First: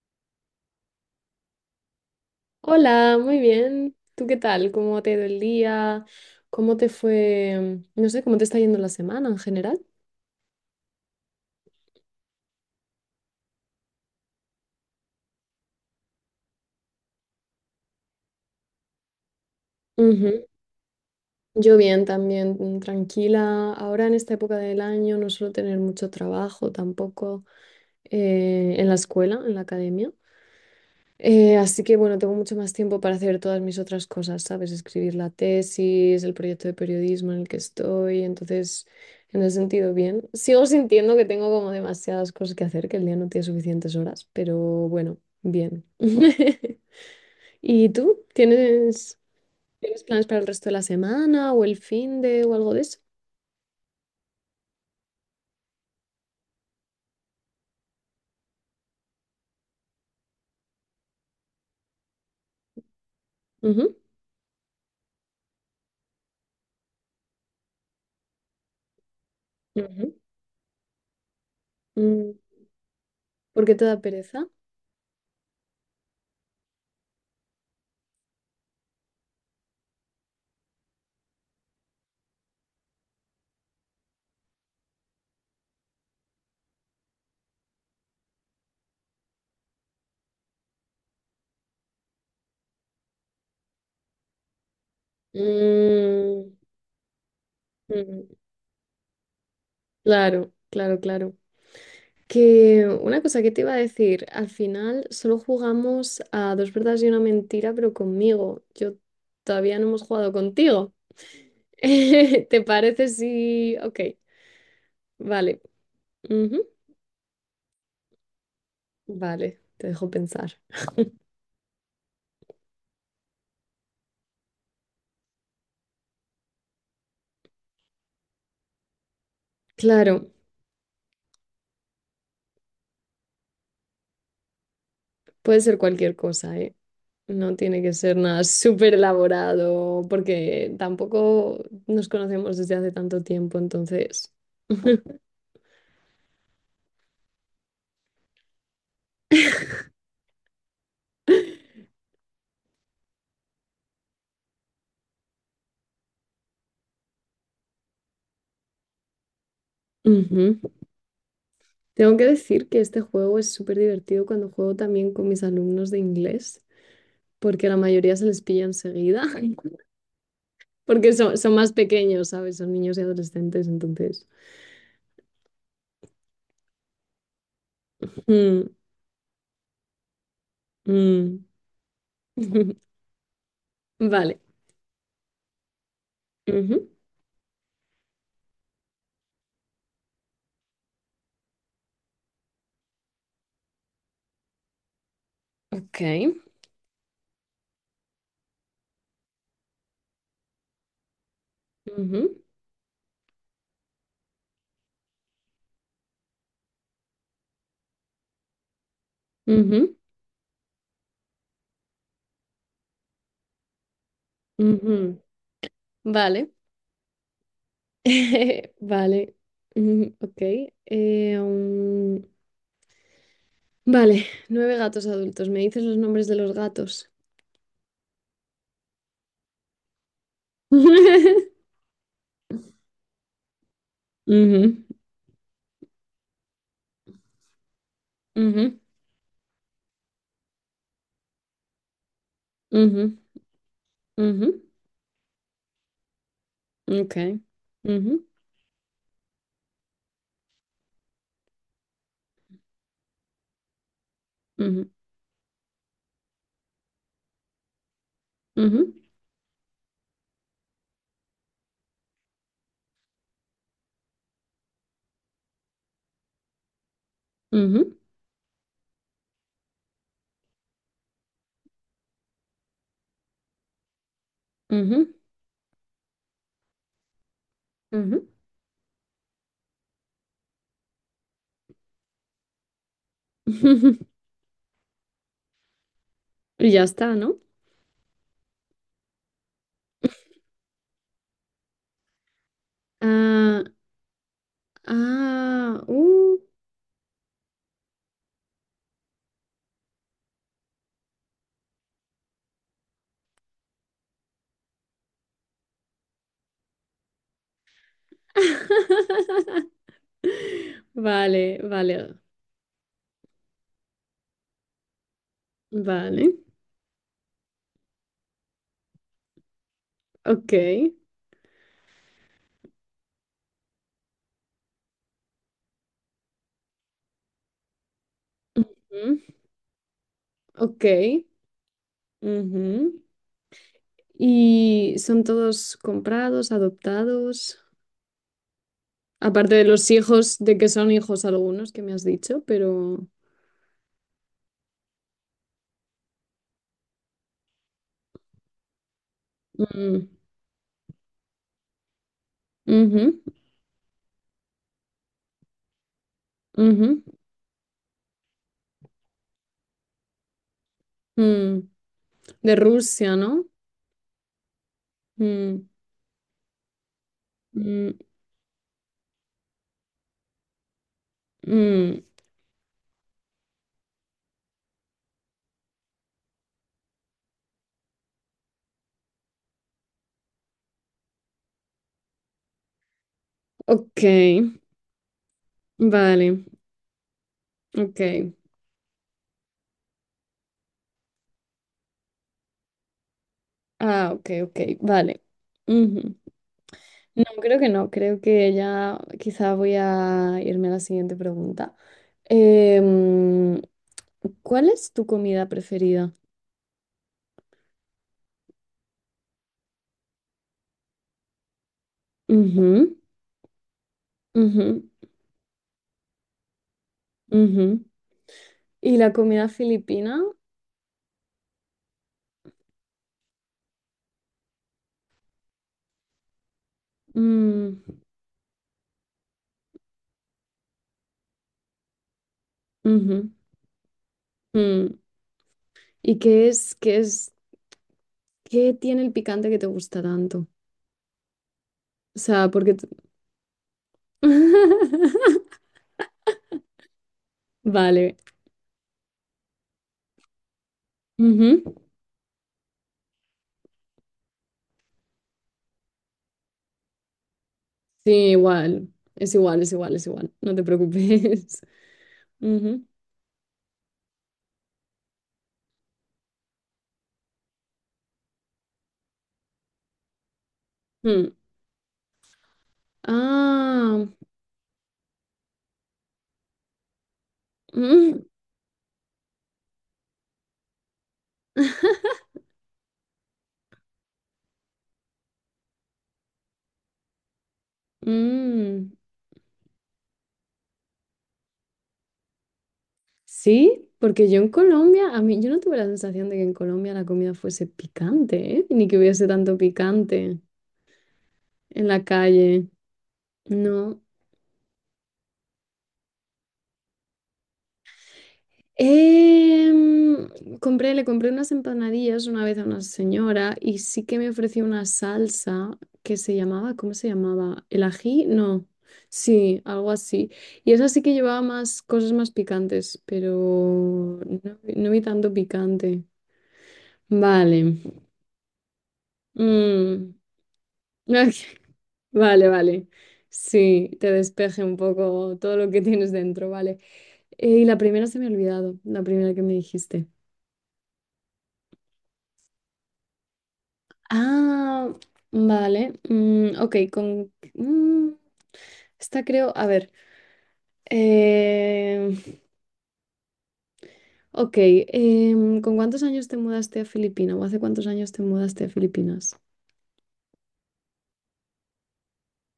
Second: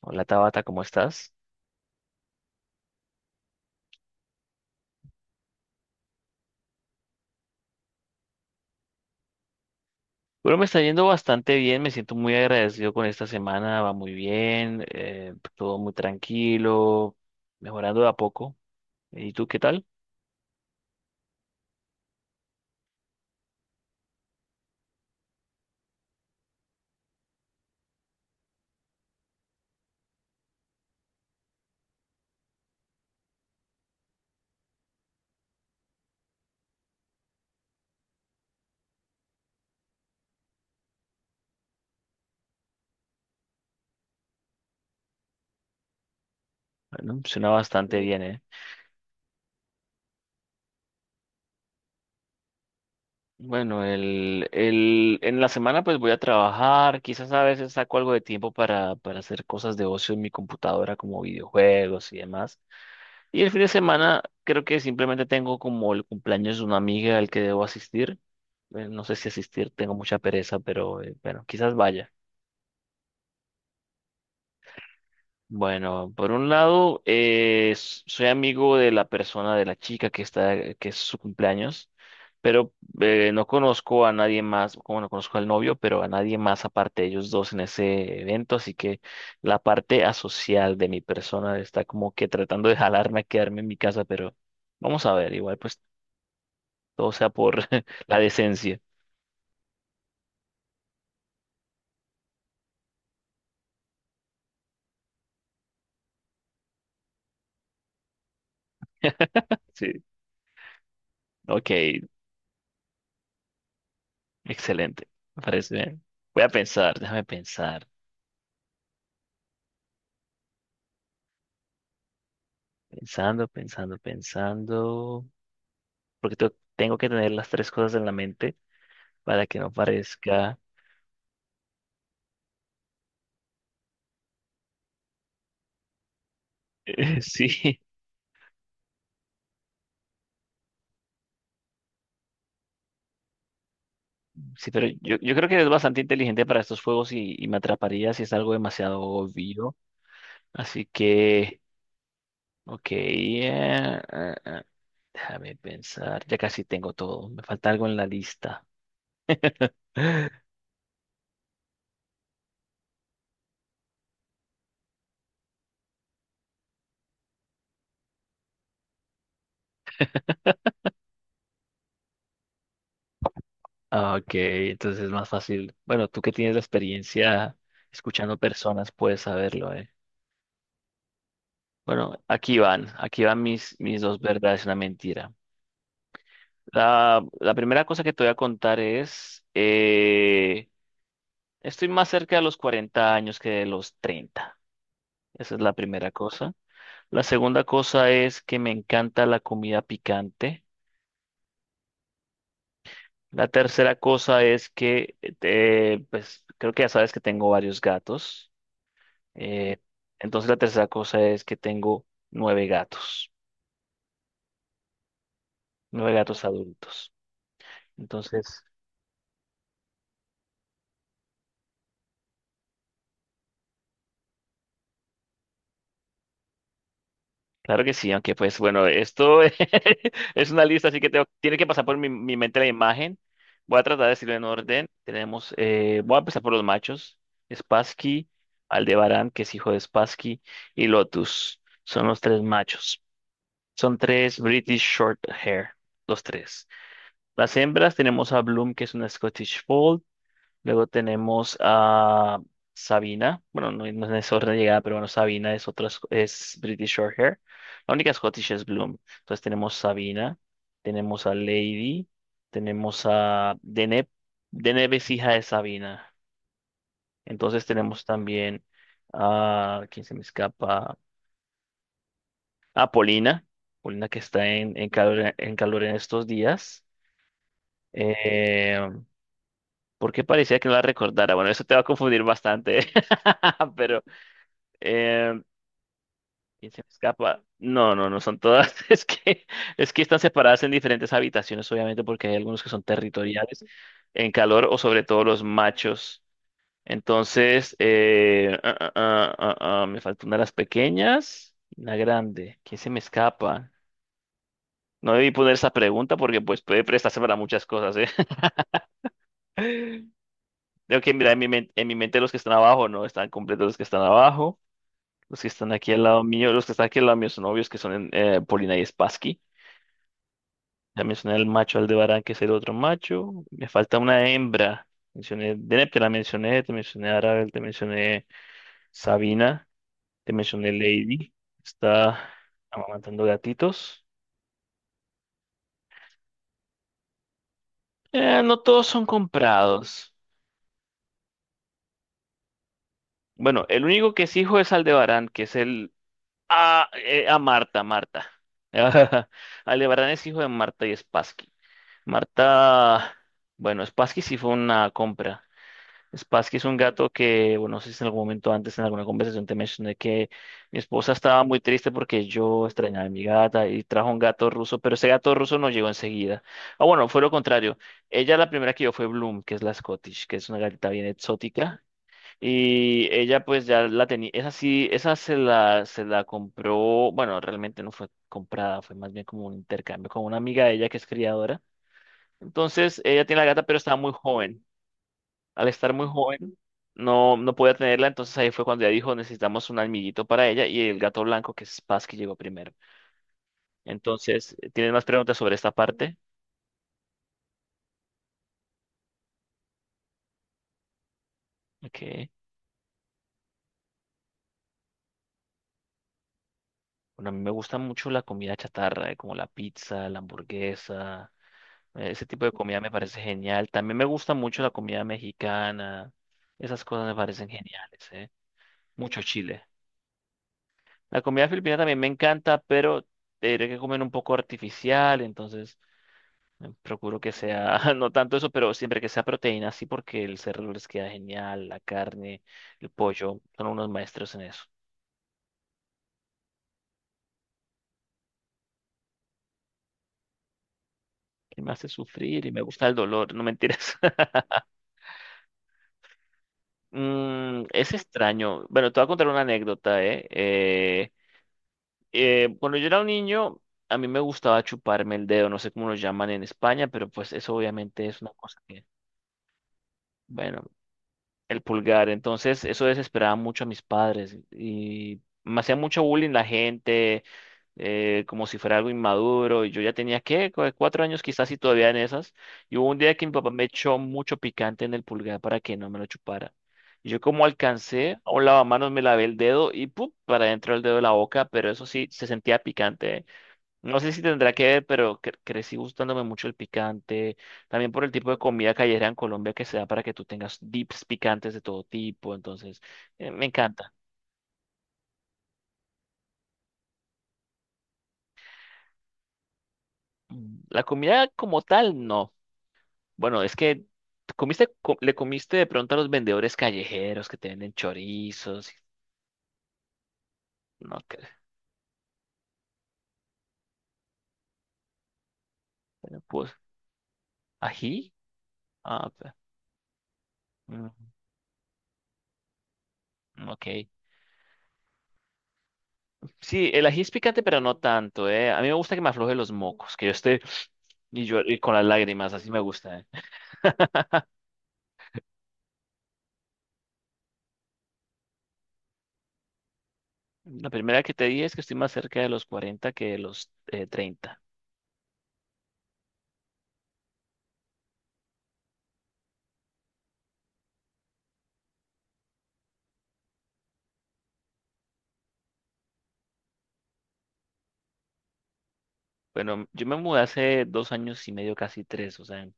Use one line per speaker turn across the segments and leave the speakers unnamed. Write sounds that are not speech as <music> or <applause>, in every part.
Hola Tabata, ¿cómo estás?
Hola, muy bien. ¿Tú qué tal? ¿Cómo te ha ido el día? ¿Cómo te fue? No sé, ¿cómo te está yendo la semana en general?
Bueno, me está yendo bastante bien, me siento muy agradecido con esta semana, va muy bien, todo muy tranquilo, mejorando de a poco. ¿Y tú qué tal?
Ujú. Yo bien también, tranquila. Ahora en esta época del año no suelo tener mucho trabajo tampoco en la escuela, en la academia. Así que bueno, tengo mucho más tiempo para hacer todas mis otras cosas, ¿sabes? Escribir la tesis, el proyecto de periodismo en el que estoy, entonces, en ese sentido, bien. Sigo sintiendo que tengo como demasiadas cosas que hacer, que el día no tiene suficientes horas, pero bueno, bien. <laughs>
Bueno, suena
¿Y
bastante bien,
tú?
¿eh?
¿Tienes planes para el resto de la semana o el fin de o algo de eso?
Bueno, en la semana pues voy a trabajar, quizás a veces saco algo de tiempo para hacer cosas de ocio en mi computadora como videojuegos y demás. Y el fin de
Ujú,
semana creo que simplemente tengo como el cumpleaños de una amiga al que debo asistir. No sé si asistir, tengo
ujú.
mucha pereza, pero bueno, quizás vaya.
Mm, ¿por qué te da pereza?
Bueno, por un lado, soy amigo de la persona, de la chica que está, que es su cumpleaños, pero no conozco a nadie más, como no conozco al novio, pero a nadie más aparte de ellos dos en ese evento, así que la parte asocial de mi persona está como que tratando de <laughs> jalarme a quedarme en mi casa, pero vamos a ver, igual pues
Mm,
todo sea por <laughs> la
mm,
decencia.
claro, claro, claro. Que una cosa que te iba a decir, al final solo jugamos a dos verdades y una mentira, pero conmigo. Yo todavía no
Sí,
hemos jugado contigo.
ok,
<laughs> ¿Te parece si... Ok,
excelente, me
vale.
parece bien. Voy a
Ujú,
pensar, déjame pensar.
vale, te dejo pensar.
Pensando, pensando, pensando. Porque tengo que tener las tres cosas en la mente para que no
Claro,
parezca. <laughs>
puede ser cualquier cosa, ¿eh? No
Sí,
tiene que ser nada súper elaborado, porque tampoco nos conocemos desde hace tanto tiempo, entonces...
sí, pero yo,
<laughs>
yo creo que es bastante inteligente para estos juegos y me atraparía si es algo demasiado obvio. Así que, ok, déjame pensar. Ya casi tengo todo. Me falta algo en la lista.
Ujú. Tengo que decir que este juego es súper divertido cuando juego también con mis alumnos de inglés, porque la mayoría se les pilla enseguida, <laughs> porque son más pequeños, ¿sabes? Son niños y adolescentes,
Ah,
entonces.
ok, entonces es más fácil. Bueno, tú que tienes la experiencia escuchando
Mm,
personas puedes saberlo, ¿eh?
mm.
Bueno, aquí
<laughs>
van, aquí van mis dos
Vale.
verdades y una mentira. La primera cosa que te voy a contar es, estoy más cerca de los 40 años que de los 30. Esa es la
Ujú.
primera
Ok.
cosa. La segunda cosa es que me encanta la comida picante.
Ujú,
La tercera cosa es que, pues creo que ya sabes que tengo varios gatos. Eh,
ujú,
entonces la tercera cosa es que tengo
ujú.
nueve gatos
Vale.
adultos. Entonces,
<laughs> Vale. Ujú, ok. Eh, um, Vale. Nueve gatos adultos. ¿Me dices los nombres de los gatos?
claro que sí, aunque pues bueno, esto <laughs> es una lista, así que tiene que
<laughs>
pasar por mi mente la imagen. Voy a tratar de decirlo en
Ujú,
orden. Tenemos, voy a empezar por los machos, Spassky,
ujú,
Aldebarán, que es hijo de Spassky, y Lotus. Son los tres machos.
ujú.
Son tres
Ujú,
British Short Hair, los tres.
ok.
Las hembras
Ujú,
tenemos a Bloom, que es una Scottish Fold. Luego tenemos a Sabina. Bueno, no, no es en ese orden de llegada,
ujú,
pero bueno, Sabina es otra, es British Shorthair. La única Scottish es
ujú,
Bloom. Entonces tenemos Sabina, tenemos a Lady, tenemos a Deneb. Deneb es hija de Sabina. Entonces
ujú,
tenemos también a, ¿quién se me escapa? A Polina. Polina que está en
ujú,
calor, en calor en estos días. Eh, ¿Por qué parecía que no la recordara? Bueno, eso te va a confundir bastante, <laughs>
ujú.
pero...
<laughs>
Eh,
Y
¿quién se
ya
me
está, ¿no?
escapa? No, no, no son todas. <laughs> Es que están separadas en diferentes habitaciones, obviamente, porque hay algunos que son
Ah,
territoriales en calor o sobre todo los
ah,
machos.
uh.
Entonces, me falta una de las pequeñas, una grande. ¿Quién se me escapa? No debí poner esa pregunta porque pues puede prestarse para muchas cosas, ¿eh? <laughs>
<laughs>
Tengo que mirar
Vale,
en mi
vale,
mente los que están abajo, ¿no? Están completos los que están abajo. Los que están aquí al lado
vale.
mío, los que están aquí al lado mío son obvios que son en, Polina y Spassky.
Ok.
Ya mencioné el macho Aldebarán, que es el otro macho. Me falta una hembra. Mencioné Deneb, te la mencioné, te mencioné Arabel, te mencioné
Ujú,
Sabina, te mencioné
ok.
Lady. Está
Ujú.
amamantando gatitos.
¿Y son todos comprados, adoptados?
No todos son
Aparte de los
comprados.
hijos, de que son hijos algunos que me has dicho, pero.
Bueno, el único que es hijo es Aldebarán, que es el... Ah, a Marta, Marta. <laughs>
Mm,
Aldebarán es hijo de Marta y Spassky. Marta...
ujú,
Bueno, Spassky sí fue una compra. Spassky es un
ujú,
gato que, bueno, no sé si en algún momento antes en alguna conversación te mencioné que mi esposa estaba
mm.
muy triste porque
¿De
yo extrañaba a
Rusia,
mi
no?
gata y trajo un gato ruso, pero ese gato ruso
Mm,
no llegó enseguida. Ah, bueno, fue lo contrario.
mm,
Ella la primera que yo fue Bloom, que es la Scottish, que es una gatita bien exótica.
mm.
Y ella pues ya la tenía, esa sí, esa se la compró, bueno, realmente no fue comprada, fue más bien como un intercambio con una amiga de ella que es criadora. Entonces, ella tiene la gata, pero estaba
Ok,
muy joven. Al estar muy
vale,
joven, no podía
ok.
tenerla, entonces ahí fue cuando ella dijo, necesitamos un almiguito para ella y el gato blanco, que es Paz, que llegó primero.
Ah, ok,
Entonces,
ok,
¿tienes más
vale.
preguntas sobre esta
Ujú.
parte?
No, creo que no, creo que ya quizá voy a irme a la siguiente pregunta.
Ok.
Em, ¿Cuál es tu comida preferida?
Bueno, a mí me gusta mucho la comida chatarra, como la pizza, la hamburguesa, ese tipo de comida me
Ujú,
parece genial. También me gusta mucho la
ujú,
comida mexicana, esas cosas me parecen
ujú.
geniales, ¿eh?
¿Y la
Mucho
comida
chile.
filipina?
La comida filipina también me encanta, pero tendré que comer un poco artificial, entonces... Procuro que
Mm,
sea, <laughs> no tanto eso, pero siempre que sea proteína, sí, porque el cerdo les queda genial, la carne, el
ujú,
pollo, son unos maestros en eso.
mm. ¿Y qué tiene el picante que te gusta tanto?
Y me hace
O
sufrir
sea,
y me
porque...
gusta
tú-
el dolor, no mentiras. <laughs>
<laughs>
Mm, es
Vale.
extraño. Bueno, te voy a contar una anécdota, ¿eh?
Ujú.
Cuando yo era un niño, a mí me gustaba chuparme el dedo, no sé cómo lo llaman en España, pero pues eso obviamente
Sí,
es una cosa que,
igual. Es igual, es igual, es igual. No te
bueno,
preocupes.
el pulgar.
<laughs>
Entonces, eso
Ujú.
desesperaba mucho a mis padres y me hacía mucho bullying la gente como si fuera algo inmaduro. Y yo ya tenía, ¿qué? 4 años
Mm.
quizás y todavía en esas. Y hubo un día que mi papá me echó
Ah.
mucho picante en el pulgar para que no me lo chupara. Y yo como alcancé,
Mm,
a un lavamanos me lavé el dedo y ¡pum! Para dentro del dedo de la boca, pero eso
<laughs>
sí, se sentía picante, ¿eh? No sé si tendrá que ver, pero crecí gustándome mucho el picante. También por el tipo de comida
mm.
callejera en Colombia que se da para que tú tengas dips picantes de todo tipo. Entonces, me
Sí,
encanta.
porque yo en Colombia, a mí, yo no tuve la sensación de que en Colombia la comida fuese picante, ¿eh? Ni que hubiese tanto picante
Mm, la comida como
en la
tal, no.
calle.
Bueno, es que
No.
comiste, le comiste de pronto a los vendedores callejeros que te venden chorizos.
Em, Compré,
No,
le
que,
compré unas empanadillas una vez a una señora y sí que me ofreció una salsa que
bueno,
se
pues,
llamaba, ¿cómo se llamaba? ¿El
ají.
ají? No.
Ah,
Sí, algo así. Y esa sí
mm,
que llevaba más cosas más picantes,
mm, ok.
pero no, no vi tanto picante.
Sí, el ají es picante, pero
Vale.
no tanto, ¿eh? A mí me gusta que me afloje los mocos, que yo
Mm.
esté y yo
<laughs>
y con las lágrimas,
Vale,
así me
vale.
gusta, ¿eh?
Sí, te despeje un poco todo lo que tienes dentro, vale. Y la primera se me ha olvidado, la primera que me dijiste.
La primera que te dije es que estoy más cerca de los 40 que de los 30.
Ah, vale. Ok, con... esta creo... A ver. eh, ok, ¿con cuántos años te mudaste a Filipinas? ¿O hace cuántos años te mudaste a Filipinas?
Bueno, yo me mudé hace 2 años y medio, casi tres, o sea, en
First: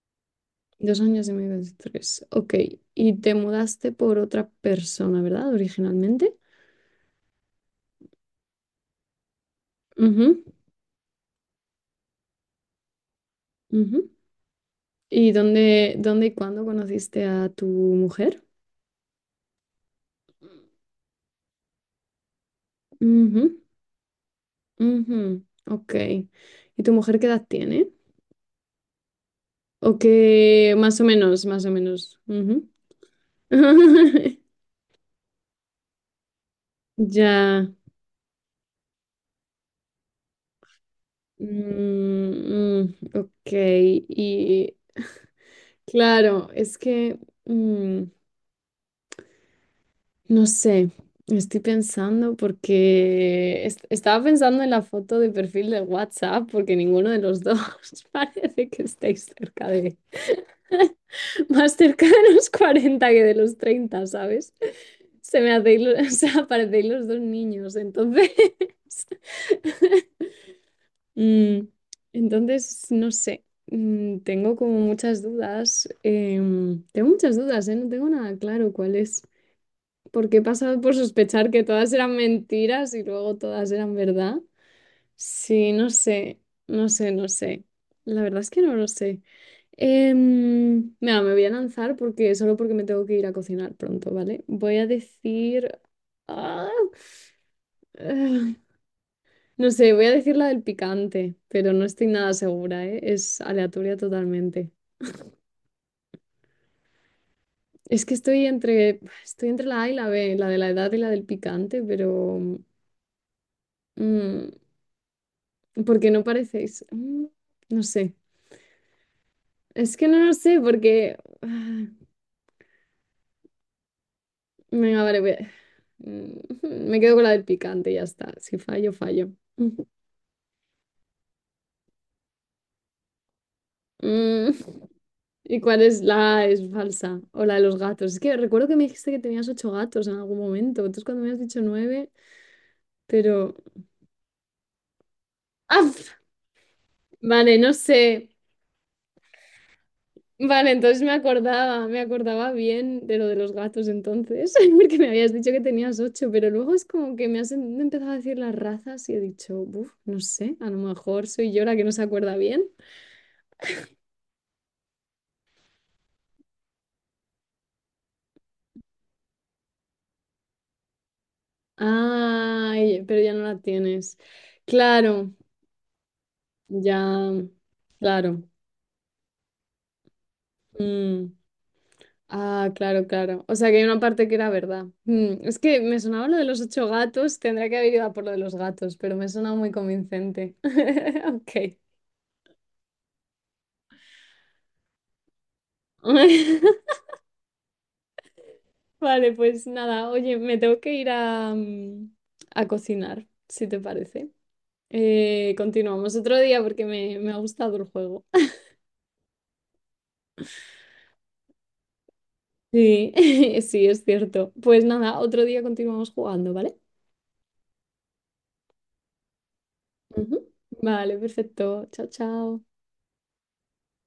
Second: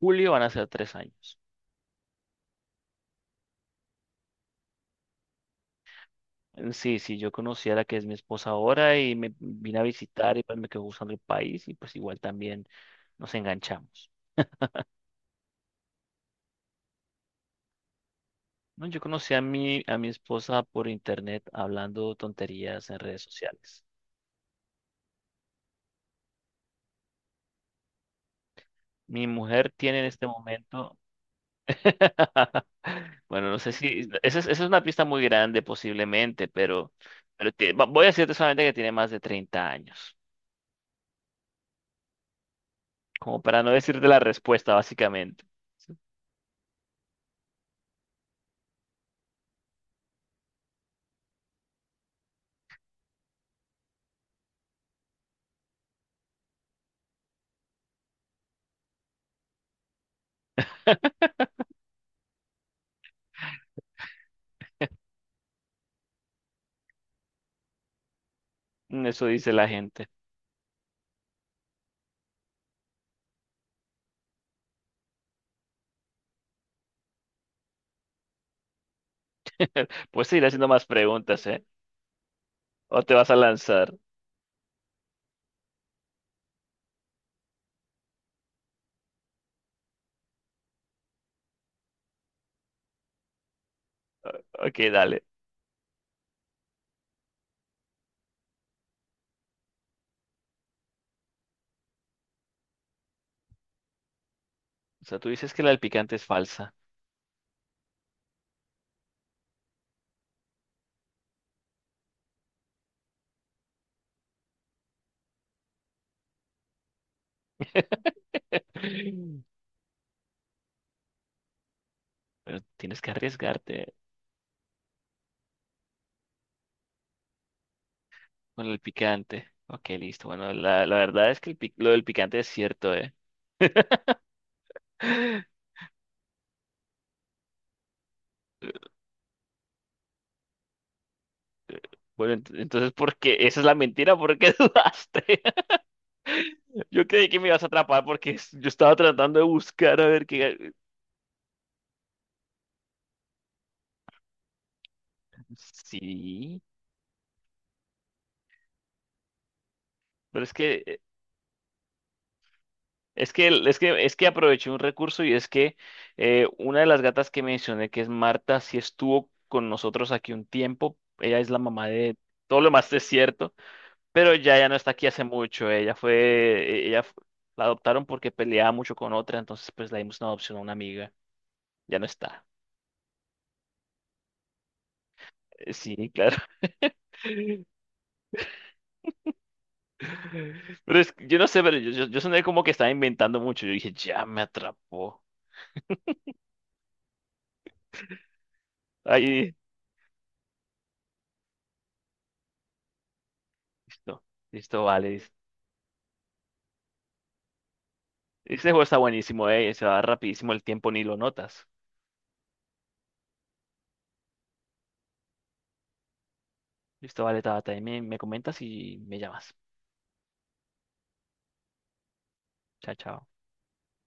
julio van a ser tres
Dos años y
años.
medio, tres. Ok, y te mudaste por otra persona, ¿verdad? Originalmente.
Sí, sí, yo conocí a la que es mi esposa ahora y me vine a visitar y
Ujú,
pues me quedó gustando el país y pues igual también nos
ujú.
enganchamos.
¿Y dónde y cuándo conociste a tu mujer?
No, yo conocí a a mi esposa por internet hablando tonterías en redes
Ujú,
sociales.
ujú, ok. ¿Y tu mujer qué edad tiene?
Mi mujer tiene
Ok,
en este momento,
más o menos, más o menos.
<laughs>
Ujú.
bueno, no sé si, esa es
<laughs>
una pista muy grande posiblemente, pero, pero
Ya.
tie- va- voy a decirte solamente que tiene más de 30 años,
Mm, mm,
como
ok,
para no decirte la respuesta
y
básicamente.
claro, es que mm, no sé, estoy pensando porque estaba pensando en la foto de perfil de WhatsApp porque ninguno de los dos <laughs> parece que estéis cerca de,
<laughs>
<laughs> más cerca de los 40 que de los treinta, ¿sabes? Se me hacéis, lo- <laughs> o sea, parecéis los dos niños, entonces. <laughs>
Eso dice la gente.
Mm, entonces, no sé, mm, tengo como muchas dudas. Tengo muchas dudas, ¿eh? No tengo nada claro cuál es.
Pues te
Porque he
iré haciendo
pasado
más
por
preguntas,
sospechar que
¿eh?
todas eran mentiras
O
y
te vas a
luego todas
lanzar.
eran verdad. Sí, no sé, no sé, no sé. La verdad es que no lo sé. Mira, me voy a lanzar porque solo porque me tengo que ir a cocinar pronto, ¿vale? Voy
Ok,
a
dale.
decir... ¡Ah! No sé, voy a decir la del picante, pero no estoy nada segura, ¿eh? Es aleatoria totalmente.
O sea, tú dices que la del picante es falsa.
Es que estoy entre la A y la B, la de la edad y la del picante, pero mm, porque no parecéis. Mm, no sé.
<laughs>
Es que no lo sé, porque. Ah,
Pero tienes que arriesgarte
venga, vale, voy a- mm, <laughs> me quedo con la del picante, ya está. Si
con el
fallo, fallo.
picante. Ok, listo. Bueno, la verdad es que el lo del picante es cierto, ¿eh? <laughs>
Mm, ¿y cuál es la es falsa? O la de los gatos. Es que recuerdo que me dijiste que tenías 8 gatos en algún momento. Entonces cuando me has dicho 9,
Bueno, entonces, ¿por qué?
pero...
Esa es la mentira, ¿por qué <laughs> dudaste?
¡Ah!
<laughs> Yo creí que me
Vale,
ibas a
no
atrapar
sé.
porque yo estaba tratando de buscar a ver qué...
Vale, entonces me acordaba bien de lo de los gatos entonces, <laughs> porque me habías dicho que tenías 8, pero
Sí,
luego es como que me has empezado a decir las razas y he dicho, uff, no
pero es
sé, a lo
que
mejor soy yo la que no se acuerda bien.
es que aproveché un recurso y es que una de las gatas que mencioné, que es Marta, sí estuvo con nosotros aquí un tiempo. Ella es la mamá de todo lo más <laughs> es
Ay, pero ya no
cierto,
la tienes.
pero ya, ya no está aquí hace
Claro,
mucho. Ella fue, e-,
ya,
ella fu- la adoptaron porque
claro.
peleaba mucho con otra, entonces pues le dimos una adopción a una amiga.
Mm,
Ya no está.
ah, claro, claro. O sea que hay una parte que era verdad. Mm, es que me
Sí,
sonaba
claro.
lo de los 8 gatos, tendría que haber ido a por lo de los gatos, pero me sonaba muy convincente.
<laughs> Pero es,
<laughs>
que yo no
Ok.
sé, pero yo soné como que estaba inventando mucho. Yo dije, ya me atrapó.
<laughs> Vale,
Ahí,
pues nada, oye, me tengo que ir a, a cocinar, si te
listo,
parece.
listo, vale.
Continuamos otro día porque me ha gustado el juego. <laughs>
Este juego está buenísimo, se va rapidísimo el tiempo, ni lo notas.
Sí, <laughs> sí, es cierto. Pues nada, otro día continuamos jugando, ¿vale?
Listo, vale, Tabata, ahí me comentas y me llamas.
Ujú. Vale, perfecto. Chao, chao.
Chao, chao.